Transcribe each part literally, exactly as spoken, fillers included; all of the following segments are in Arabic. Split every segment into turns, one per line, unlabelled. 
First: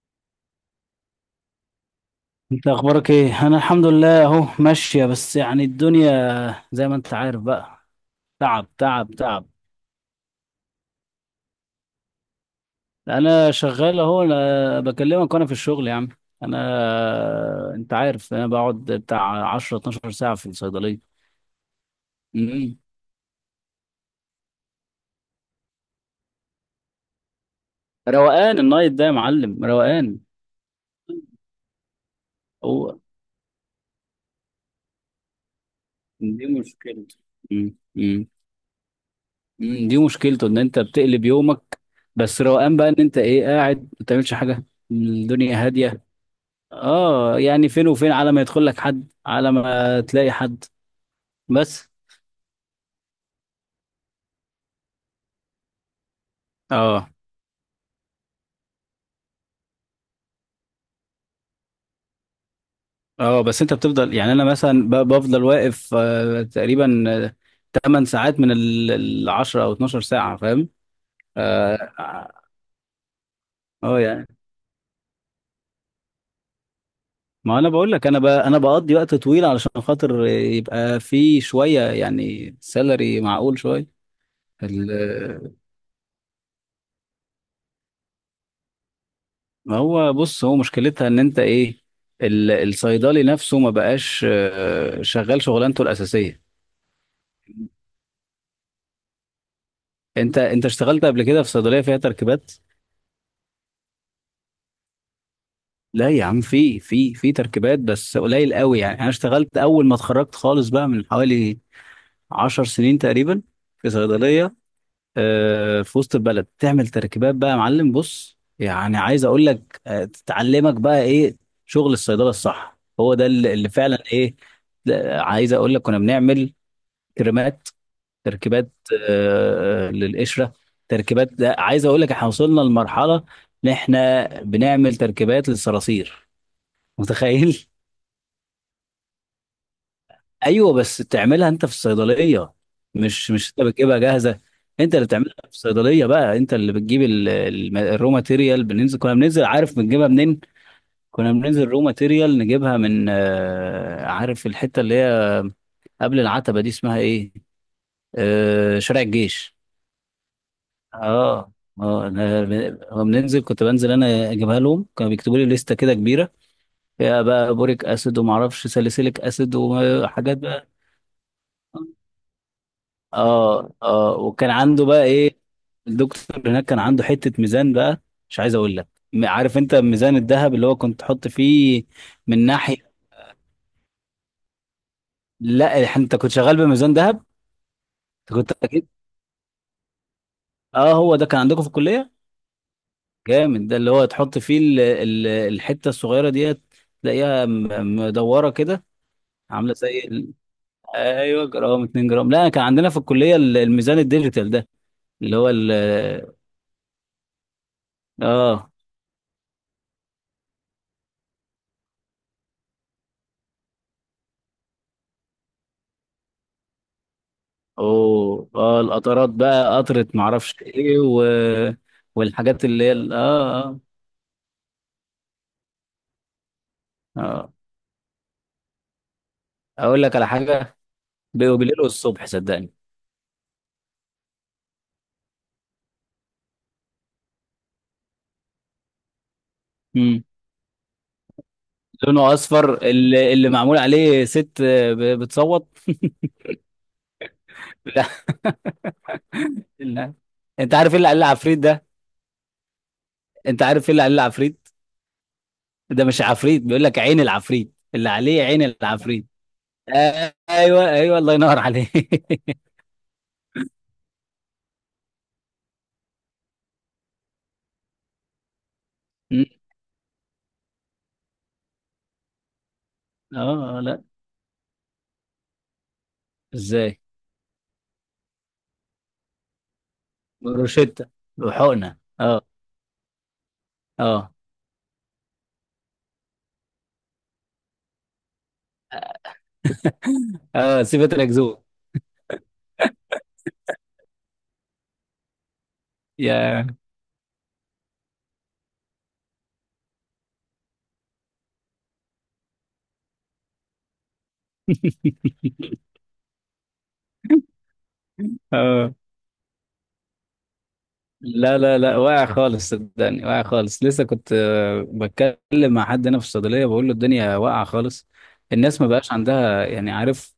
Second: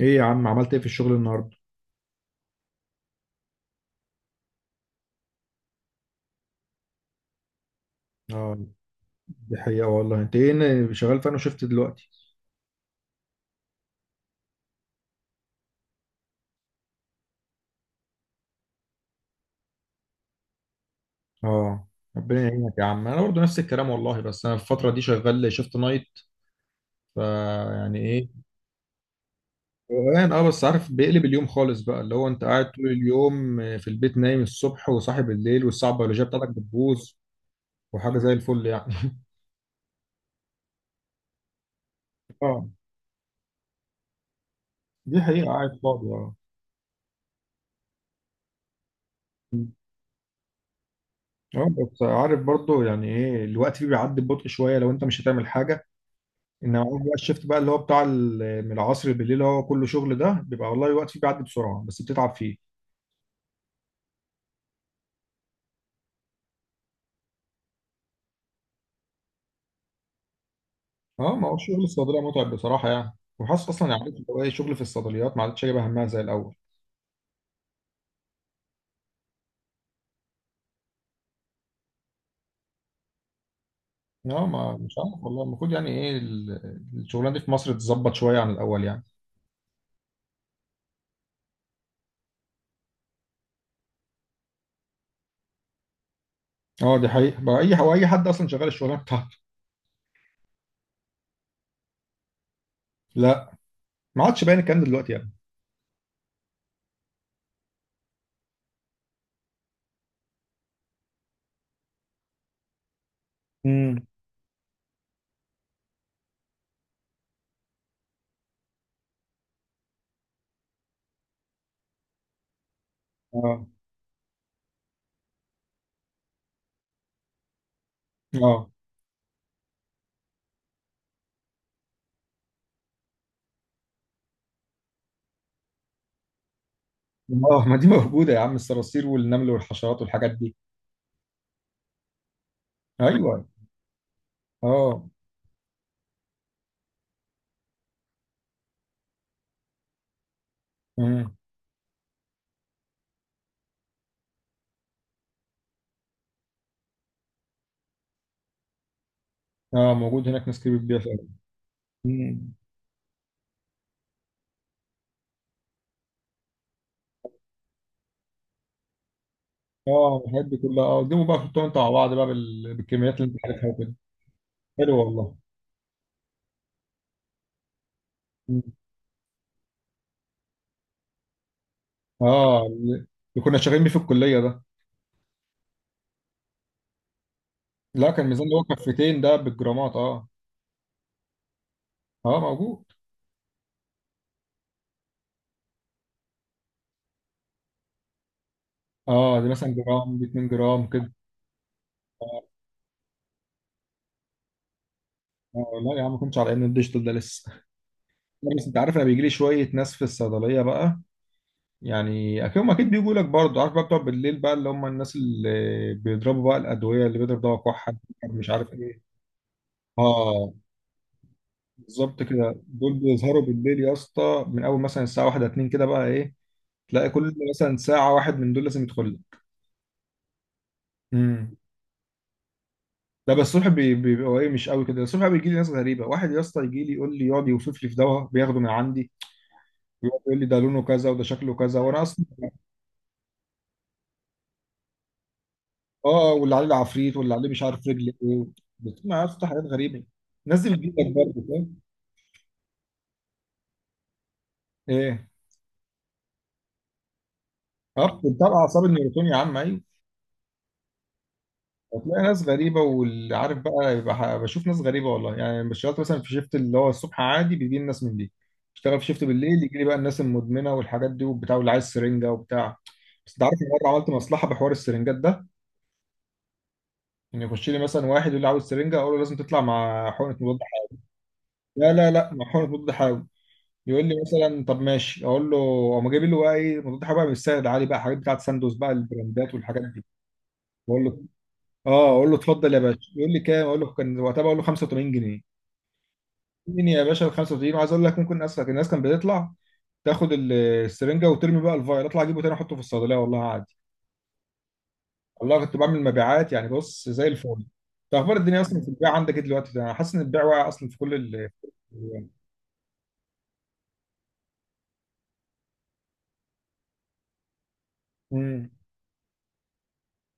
ايه يا عم، عملت ايه في الشغل النهارده؟
انت اخبارك ايه؟ انا الحمد لله اهو ماشيه، بس يعني الدنيا زي ما انت عارف بقى.
اه
تعب تعب تعب.
دي حقيقة والله. انت ايه شغال في؟ انا شفت دلوقتي.
انا شغال اهو، انا بكلمك وانا في الشغل يا عم. انا انت عارف، انا بقعد بتاع عشر 12 ساعه في الصيدليه.
اه ربنا يعينك
امم.
يا عم. انا برضه نفس الكلام والله، بس انا الفترة دي شغال شيفت نايت، فيعني ايه؟
روقان النايت ده يا معلم، روقان.
روقان. اه بس عارف، بيقلب اليوم خالص بقى، اللي هو انت قاعد طول
هو
اليوم في البيت، نايم الصبح وصاحي بالليل، والساعة البيولوجية
دي
بتاعتك بتبوظ.
مشكلته. امم
وحاجة
امم.
زي الفل يعني.
امم. دي مشكلته ان انت بتقلب يومك. بس
اه،
روقان بقى، ان انت ايه، قاعد ما بتعملش حاجه.
دي حقيقة.
الدنيا
قاعد
هاديه.
فاضي، اه.
اه يعني فين وفين على ما يدخل لك حد، على ما تلاقي حد،
اه
بس.
بس عارف برضه، يعني ايه، الوقت فيه بيعدي ببطء شوية لو انت مش هتعمل حاجة. انما هو
اه
بقى الشيفت بقى، اللي هو بتاع ال- من العصر بالليل، اللي هو كله شغل، ده بيبقى والله الوقت فيه بيعدي بسرعه، بس بتتعب فيه.
اه. بس انت بتفضل يعني، انا مثلا ب- بفضل واقف آه تقريبا آه، 8 ساعات من ال ال العشر او 12 ساعة، فاهم؟
اه، ما هو
اه
الشغل الصيدليه
اه.
متعب بصراحه يعني. وحاسس اصلا
آه،
يعني، عارف اللي
يعني
هو ايه، شغل في الصيدليات ما عادش جايبه همها زي الاول.
ما انا بقول لك، انا ب... انا بقضي وقت طويل علشان خاطر يبقى في شوية يعني سالري معقول شوية.
اه، ما مش عارف والله،
ال-
المفروض يعني ايه ال- الشغلانه دي في مصر تتظبط شويه عن الاول يعني.
ما هو بص، هو مشكلتها ان انت ايه، ال- الصيدلي نفسه ما بقاش آه، شغال شغلانته الأساسية.
اه دي حقيقه بقى، اي هو اي حد اصلا شغال الشغلانه بتاعته؟
انت انت اشتغلت قبل كده في صيدليه فيها تركيبات؟
لا، ما عادش باين الكلام ده دلوقتي يعني.
لا يا عم، في في في تركيبات، بس قليل قوي يعني. انا اشتغلت اول ما اتخرجت خالص بقى، من حوالي 10 سنين تقريبا، في
امم
صيدليه آه، في وسط البلد، تعمل تركيبات بقى يا معلم. بص يعني، عايز اقول لك آه، تتعلمك بقى ايه شغل الصيدله الصح. هو ده اللي
اه.
اللي فعلا ايه. لا، عايز اقول لك، كنا بنعمل كريمات،
اه.
تركيبات آه، للقشره. تركيبات، ده عايز اقول لك احنا وصلنا لمرحله ان احنا بنعمل تركيبات للصراصير.
اه،
متخيل؟
ما دي موجوده يا عم، الصراصير والنمل والحشرات والحاجات دي.
ايوه، بس تعملها انت في الصيدليه، مش
ايوه.
مش انت بتجيبها جاهزه. انت
اه.
اللي بتعملها في الصيدليه بقى. انت اللي بتجيب ال- ال- الرو ماتيريال. بننزل كنا بننزل، عارف بنجيبها منين؟ كنا
مم.
بننزل رو ماتيريال، نجيبها من آه، عارف الحته اللي هي قبل العتبه دي، اسمها ايه، آه، شارع الجيش.
اه، موجود هناك ناس كتير بتبيع فعلا.
اه اه. انا
مم.
لما بننزل، كنت بنزل انا اجيبها لهم. كانوا بيكتبوا لي لستة كده كبيرة، فيها بقى بوريك اسيد، وما اعرفش ساليسيليك اسيد،
اه،
وحاجات
الحاجات دي
بقى.
كلها اه، قدموا بقى حطهم انتوا مع بعض بقى بال- بالكميات اللي انت عارفها
اه
وكده.
اه. وكان عنده
حلو
بقى
والله.
ايه، الدكتور هناك، كان عنده حتة ميزان بقى، مش عايز
مم.
اقول لك. م- عارف انت ميزان الذهب، اللي هو كنت تحط فيه من
اه،
ناحية؟
اللي كنا شغالين بيه في الكليه ده.
لا، إح- انت كنت شغال بميزان ذهب؟
لا، كان
انت
ميزان
كنت
اللي هو
اكيد،
كفتين ده، بالجرامات اه.
اه، هو ده كان عندكم في الكلية.
اه موجود.
جامد، ده اللي هو تحط فيه ال- ال- الحتة الصغيرة ديت، تلاقيها م- مدورة كده،
اه، دي
عامله
مثلا
زي
جرام، دي
ال...
اتنين جرام كده.
ايوه، جرام، 2 جرام. لا، كان عندنا في الكليه ال- الميزان الديجيتال ده، اللي هو ال
اه، لا يا عم، ما كنتش على ان الديجيتال ده لسه. لا، بس
اه.
انت عارف، انا بيجي لي شويه ناس في الصيدليه بقى، يعني اكيد هم اكيد بيجوا لك برضه، عارف بقى، بتوع بالليل بقى، اللي هم الناس اللي بيضربوا بقى الادويه، اللي بيضرب دواء كحه،
اوه،
مش عارف
اه،
ايه.
القطرات بقى، قطره
اه،
معرفش ايه و...
بالظبط كده.
والحاجات اللي
دول
هي ال-
بيظهروا
اه
بالليل
اه
يا اسطى من اول مثلا الساعه واحده اتنين كده بقى ايه، تلاقي كل
اه،
مثلا ساعه واحد من دول لازم يدخل لك.
اقول لك على حاجه،
امم
بيبقوا بالليل والصبح، صدقني.
لا، بس الصبح بي- بيبقى ايه، مش قوي كده. الصبح بيجي لي ناس غريبه، واحد يا اسطى يجي لي يقول لي، يقعد يوصف لي في دواء بياخده من عندي، ويقعد
امم.
يقول لي ده لونه كذا، وده شكله كذا، وانا اصلا،
لونه اصفر، اللي, اللي معمول عليه ست ب- بتصوت.
اه واللي عليه العفريت، واللي عليه مش عارف
لا.
رجل ايه. بتسمع يا اسطى حاجات غريبه.
لا،
الناس دي
انت عارف
بتجيب
ايه
لك
اللي عليه
برضه،
العفريت
فاهم؟
ده؟ انت عارف ايه اللي عليه العفريت؟
ايه؟
ده مش عفريت، بيقول لك عين العفريت، اللي
اه،
عليه
بتاع
عين
اعصاب النيوتون
العفريت.
يا عم، ايوه.
ايوه ايوه، الله ينور
هتلاقي
عليك.
ناس غريبة، واللي عارف بقى يبقى ح- بشوف ناس غريبة والله يعني. بس اشتغلت مثلا في شيفت اللي هو الصبح عادي، بيجي لي الناس من دي. اشتغل في شيفت
م.
بالليل، يجي لي بقى الناس المدمنة والحاجات دي وبتاع، واللي عايز سرنجة وبتاع. بس
اه،
انت عارف إن
آه،
مرة
لا،
عملت مصلحة بحوار السرنجات ده؟
ازاي؟
ان يخش لي مثلا واحد يقول لي عاوز سرنجة، اقول له لازم تطلع مع حقنة مضاد حيوي.
بروشيتا،
لا
وحقنه،
لا لا
اه.
مع حقنة مضاد حيوي. يقول لي
اه
مثلا طب ماشي، اقول له، اقوم جايب له بقى ايه، مضاد حيوي بقى مش سعر عالي بقى، حاجات بتاعت ساندوز بقى، البراندات والحاجات دي.
اه،
بقول
سيبت
له،
الاكذوب.
اه اقول له اتفضل يا باشا. يقول لي كام؟ اقول له، كان وقتها بقول له خمسة وثمانين جنيها.
يا.
مين يا باشا، ال خمسة وتلاتين؟ وعايز اقول لك، ممكن الناس الناس كانت بتطلع تاخد ال- السرنجه وترمي بقى الفايل، اطلع اجيبه تاني احطه في الصيدليه والله عادي. والله كنت بعمل مبيعات يعني، بص زي الفل. طب اخبار الدنيا اصلا في
اه
البيع عندك ايه دلوقتي؟ انا حاسس ان البيع واقع اصلا في كل ال.
لا لا لا، واقع خالص صدقني، واقع خالص. لسه كنت آه، بتكلم مع حد هنا في الصيدليه، بقول له الدنيا واقعه خالص.
امم
الناس ما بقاش عندها، يعني عارف،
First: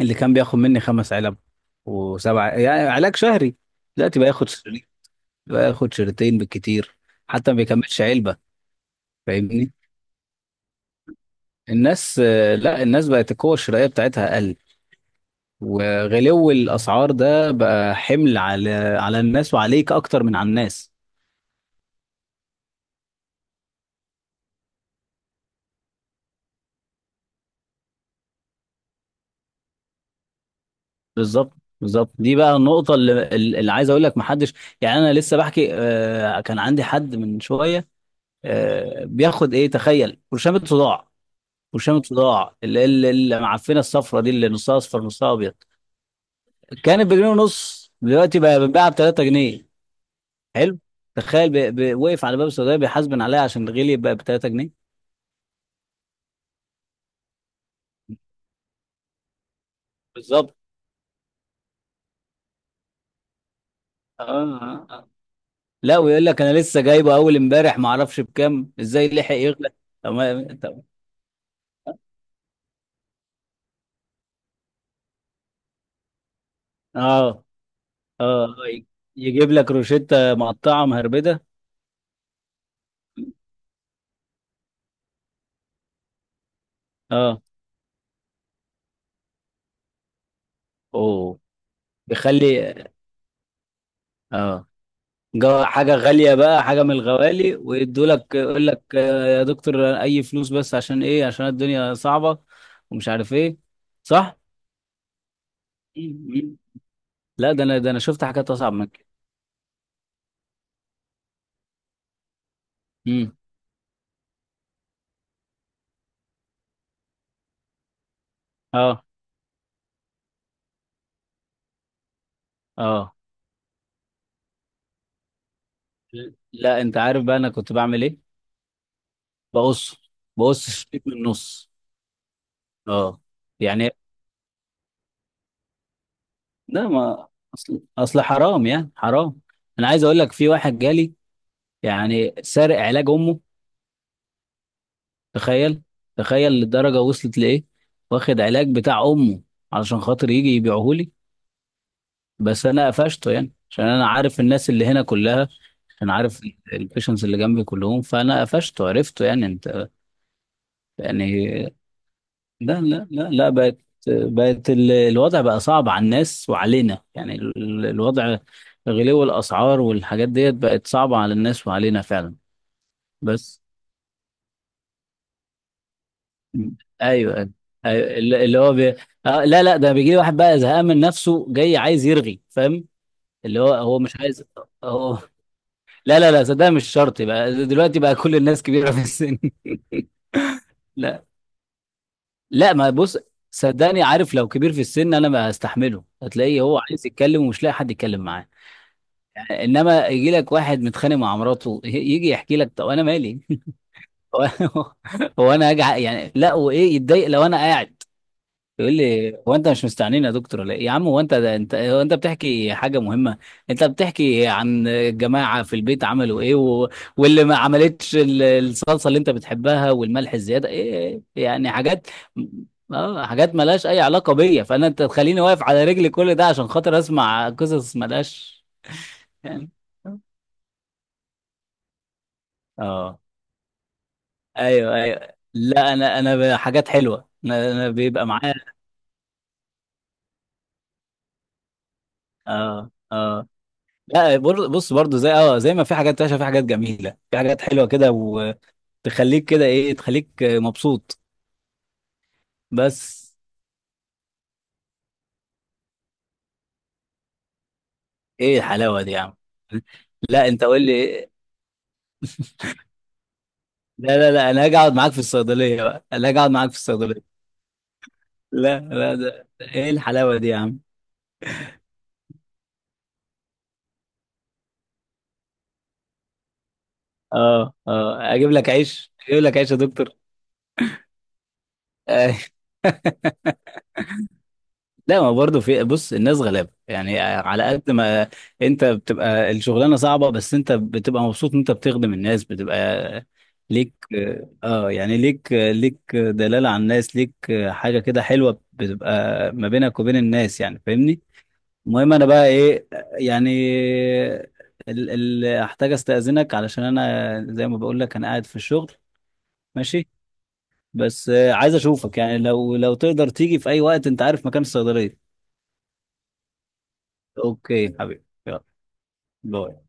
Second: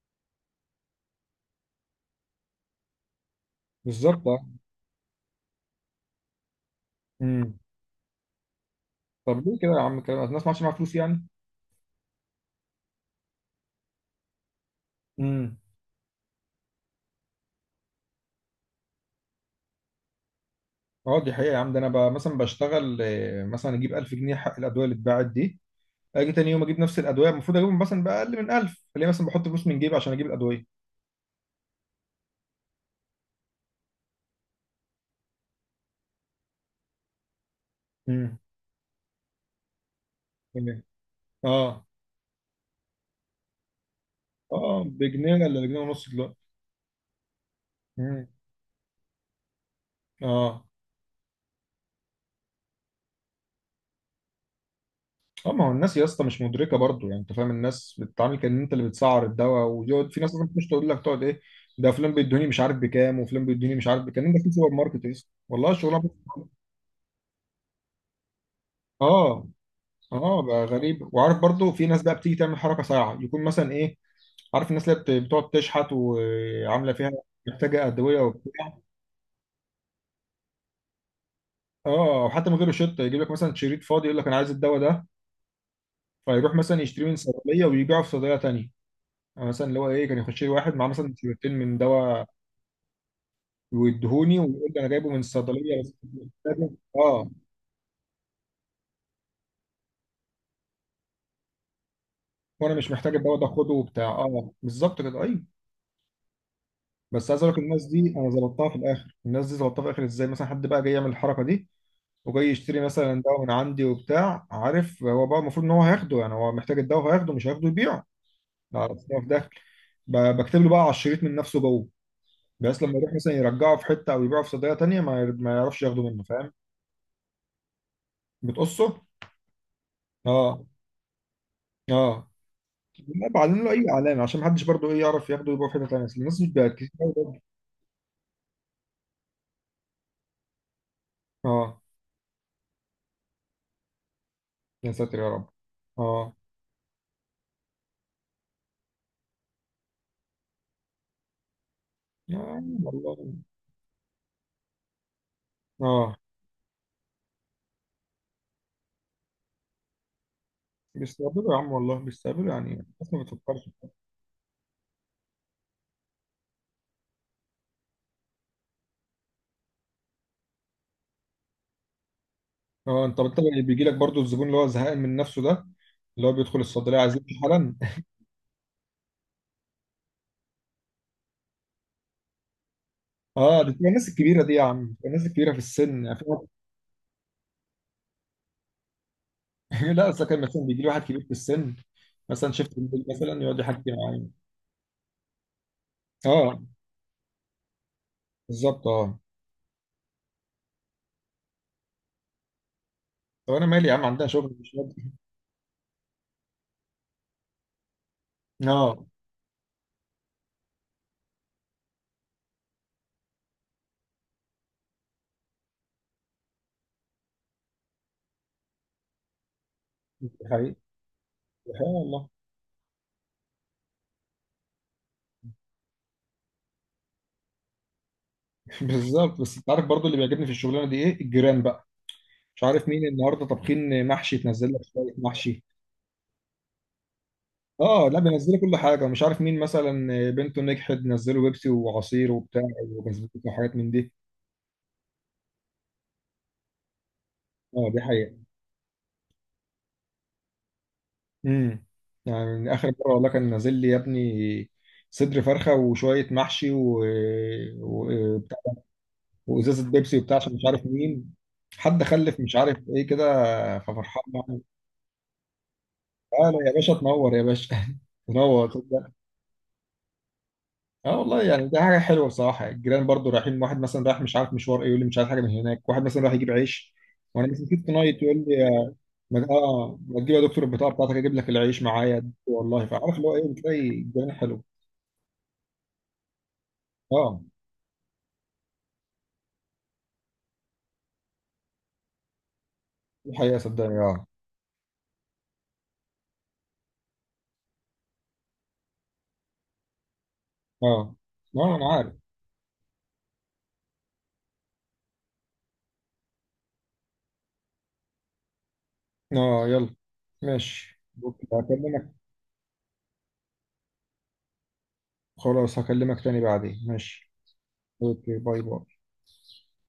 اللي كان بياخد مني خمس علب وسبعه، يعني علاج شهري، دلوقتي
بالظبط
بقى
اه.
ياخد شريط، بقى ياخد شريطين بالكتير، حتى ما
امم
بيكملش علبه.
طب ليه كده
فاهمني؟
يا عم؟ كده الناس ما عادش معاها فلوس يعني؟
الناس آه، لا الناس بقت القوة الشرائية بتاعتها أقل،
امم
وغلو الأسعار ده بقى حمل على على الناس وعليك، أكتر من على الناس.
اه دي حقيقه يا عم. ده انا بقى مثلا بشتغل، آه، مثلا اجيب الف جنيه حق الادويه اللي اتباعت دي، اجي تاني يوم اجيب نفس الادويه، المفروض اجيبهم مثلا باقل من ألف، ليه مثلا بحط فلوس من جيبي عشان اجيب الادويه؟
بالظبط، بالظبط، دي بقى النقطة اللي, اللي عايز أقول لك محدش، يعني. أنا لسه بحكي، آه، كان عندي حد من شوية،
امم
آه، بياخد إيه، تخيل، برشامة صداع.
اه
برشامة صداع اللي اللي اللي معفنة الصفرة دي، اللي نصها
اه.
أصفر نصها
بجنيه
أبيض،
ولا بجنيه ونص دلوقتي؟
كانت بجنيه ونص،
مم.
دلوقتي بقى بتتباع ب تلات جنيه.
اه.
حلو. تخيل، بي... بي... وقف على باب السعوديه بيحاسبن عليها عشان الغلي، بقى ب تلات جنيه.
اه، ما هو الناس يا اسطى مش مدركه برضو يعني، انت فاهم، الناس بتتعامل كان انت اللي بتسعر الدواء، ويقعد في ناس اصلا
بالظبط،
مش تقول لك، تقعد ايه، ده فلان بيدوني مش عارف بكام، وفلان بيدوني مش عارف
اه.
بكام. ده في سوبر
آه،
ماركت
آه.
يا اسطى والله
لا،
الشغلانه.
ويقول لك انا لسه جايبه اول امبارح، ما اعرفش بكام، ازاي لحق
اه.
يغلى؟ طب
اه،
ما-
بقى
طب.
غريب. وعارف برضو، في ناس بقى بتيجي تعمل حركه، ساعه يكون مثلا ايه، عارف الناس اللي بت- بتقعد تشحت، وعامله فيها
اه
محتاجه ادويه
اه. آه،
وبتاع.
ي- يجيب لك روشته مقطعه مهربده.
اه، وحتى من غير روشته، يجيب لك مثلا شريط فاضي يقول لك انا عايز الدواء ده، فيروح مثلا يشتري من
اه.
صيدليه ويبيعه في صيدليه تانيه. يعني مثلا اللي هو ايه، كان يخش لي واحد معاه مثلا
اوه،
سيرتين من دواء
بيخلي.
ويديهوني،
اه،
ويقول لي انا جايبه من
جو
الصيدليه بس
حاجه
مش
غاليه بقى،
محتاجه،
حاجه من
اه
الغوالي، ويدوا لك، يقول لك آه، يا دكتور، اي فلوس بس، عشان ايه، عشان الدنيا صعبه،
وانا مش
ومش
محتاج
عارف
الدواء ده
ايه.
خده وبتاع.
صح.
اه بالظبط كده، ايوه. بس عايز
لا،
اقول لك،
ده انا
الناس
ده انا
دي
شفت
انا
حاجات
ظبطتها
اصعب
في
من كده.
الاخر. الناس دي ظبطتها في الاخر ازاي، مثلا حد بقى جاي يعمل الحركه دي، وجاي يشتري مثلا
امم.
دواء من عندي وبتاع، عارف هو بقى المفروض ان هو هياخده يعني، هو محتاج الدواء هياخده، مش هياخده يبيعه. لا،
اه
أصل هو في داخل، ب- بكتب له بقى على الشريط من نفسه جوه، بس لما يروح
اه.
مثلا يرجعه في حته، او يبيعه في صيدليه تانيه، ما ير- ما يعرفش ياخده منه، فاهم؟
لا انت عارف بقى انا كنت بعمل ايه؟
بتقصه؟
بقص
اه.
بقص الشريط من النص.
اه.
اه.
لا، بعلم له اي
يعني
علامه عشان محدش برضه ايه، يعرف ياخده يبقى في حته تانيه. أصل الناس مش بقت
لا،
كتير أوي
ما...
برضه.
اصل اصل حرام يعني، حرام. انا عايز اقول لك، في واحد جالي،
اه.
يعني سارق علاج امه.
يا ساتر يا رب.
تخيل.
اه.
تخيل للدرجه وصلت لايه، واخد علاج بتاع امه علشان خاطر يجي يبيعه لي.
يا
بس
عم
انا قفشته
والله.
يعني، عشان انا عارف الناس اللي هنا كلها، انا
اه.
عارف البيشنس اللي جنبي كلهم، فانا قفشته، عرفته، يعني انت. يعني
بيستقبلوا يا عم والله، بيستقبلوا يعني،
لا لا
الناس ما
لا لا،
بتفكرش.
بقت بقت ال- الوضع بقى صعب على الناس وعلينا، يعني ال- الوضع. غلو الأسعار والحاجات ديت بقت صعبة على الناس وعلينا فعلا.
اه، انت انت
بس.
بيجي لك برضه الزبون اللي هو زهقان من نفسه ده، اللي هو بيدخل
م.
الصيدليه عايز يمشي
ايوه
حالا.
ايوه، اللي اللي هو بي... آه لا لا، ده بيجي لي واحد بقى زهقان من نفسه، جاي عايز يرغي، فاهم؟ اللي
اه، دي
هو
بتبقى
هو
الناس
مش
الكبيره
عايز،
دي يا عم، بتبقى
هو.
الناس الكبيره في السن يعني.
لا لا لا، صدق، مش شرط بقى دلوقتي بقى كل الناس كبيرة في السن.
لا، اصل كان مثلا بيجي لي واحد كبير
لا.
في السن، مثلا
لا،
شفت
ما،
بالليل
بص،
مثلا يقعد يحكي
صدقني.
معايا.
عارف لو كبير في السن انا ما هستحمله،
اه
هتلاقيه هو عايز يتكلم ومش لاقي حد يتكلم معاه.
بالظبط اه.
يعني، انما يجي لك واحد متخانق مع مراته، ي- يجي يحكي لك، طب انا مالي؟
طب انا مالي يا عم، عندها
هو.
شغل مش فاضي.
هو انا هاجي ع- يعني، لا، وايه، يتضايق لو انا قاعد؟ يقول
اه،
لي هو انت مش مستعنين يا دكتور ولا ايه يا عم، هو انت ده انت هو انت بتحكي حاجه مهمه. انت بتحكي عن الجماعه في البيت عملوا ايه، و... واللي ما عملتش ال- الصلصه اللي انت بتحبها،
ده
والملح الزياده،
حقيقي،
ايه إيه؟ يعني
سبحان
حاجات،
الله.
اه، حاجات ملهاش اي علاقه بيا، فانا، انت تخليني واقف على رجلي كل ده عشان خاطر اسمع قصص ملهاش،
بالظبط. بس انت
يعني.
عارف برضو، اللي بيعجبني في الشغلانه دي ايه؟ الجيران بقى. مش عارف مين
اه
النهارده طابخين محشي، تنزل لك
ايوه
شويه
ايوه،
محشي.
لا، انا انا حاجات حلوه، انا أنا
اه، لا
بيبقى معايا.
بينزلوا كل حاجه. ومش عارف مين مثلا بنته نجحت، نزلوا بيبسي وعصير وبتاع،
اه
وبسبوسه
اه.
وحاجات من دي.
لا، بر- بص، برضو زي، اه زي ما في حاجات وحشه، في حاجات جميله، في حاجات حلوه
اه دي
كده،
حقيقه.
وتخليك كده ايه، تخليك مبسوط.
امم يعني اخر مره
بس
والله كان نازل لي يا ابني صدر فرخه وشويه محشي و... و... بتاع-
ايه الحلاوه دي يا عم؟
وازازه بيبسي وبتاع،
لا،
عشان مش
انت قول
عارف
لي إيه؟
مين حد خلف مش عارف ايه كده،
لا
ففرحان
لا لا،
يعني.
انا هاجي اقعد معاك في الصيدليه بقى، انا هاجي اقعد
تعالى
معاك
يا
في
باشا، تنور
الصيدليه.
يا باشا. تنور،
لا
تصدق؟
لا، ده ده ايه الحلاوه دي يا عم؟
اه والله يعني ده حاجه حلوه بصراحه. الجيران برضو رايحين، واحد مثلا رايح مش عارف مشوار ايه، يقول لي مش عارف حاجه من هناك. واحد مثلا رايح يجيب عيش، وانا مثلا
اه
كنت نايت،
اه،
يقول
اجيب
لي،
لك عيش، اجيب
ما
لك عيش يا
اه
دكتور.
ما تجيب يا دكتور البطاقه بتاعتك، اجيب لك العيش معايا والله. فعارف اللي هو ايه، بتلاقي الجيران حلو.
لا، ما برضه في، بص، الناس غلابه يعني،
اه
على قد ما انت بتبقى الشغلانه صعبه، بس انت بتبقى مبسوط ان انت بتخدم الناس، بتبقى
الحقيقة
ليك،
صدقني، اه.
اه يعني، ليك ليك دلاله على الناس، ليك حاجه كده حلوه بتبقى ما بينك وبين الناس، يعني،
اه.
فاهمني؟
اه انا عارف.
المهم، انا بقى ايه يعني، ال ال احتاج استاذنك، علشان انا زي ما بقول لك انا قاعد في الشغل.
اه، يلا.
ماشي.
ماشي.
بس
بكرة
آه، عايز
هكلمك.
اشوفك يعني، لو لو تقدر تيجي في اي وقت، انت عارف مكان الصيدليه.
خلاص، هكلمك تاني بعدين. ماشي.
اوكي حبيبي
اوكي، باي
يلا.
باي.
باي.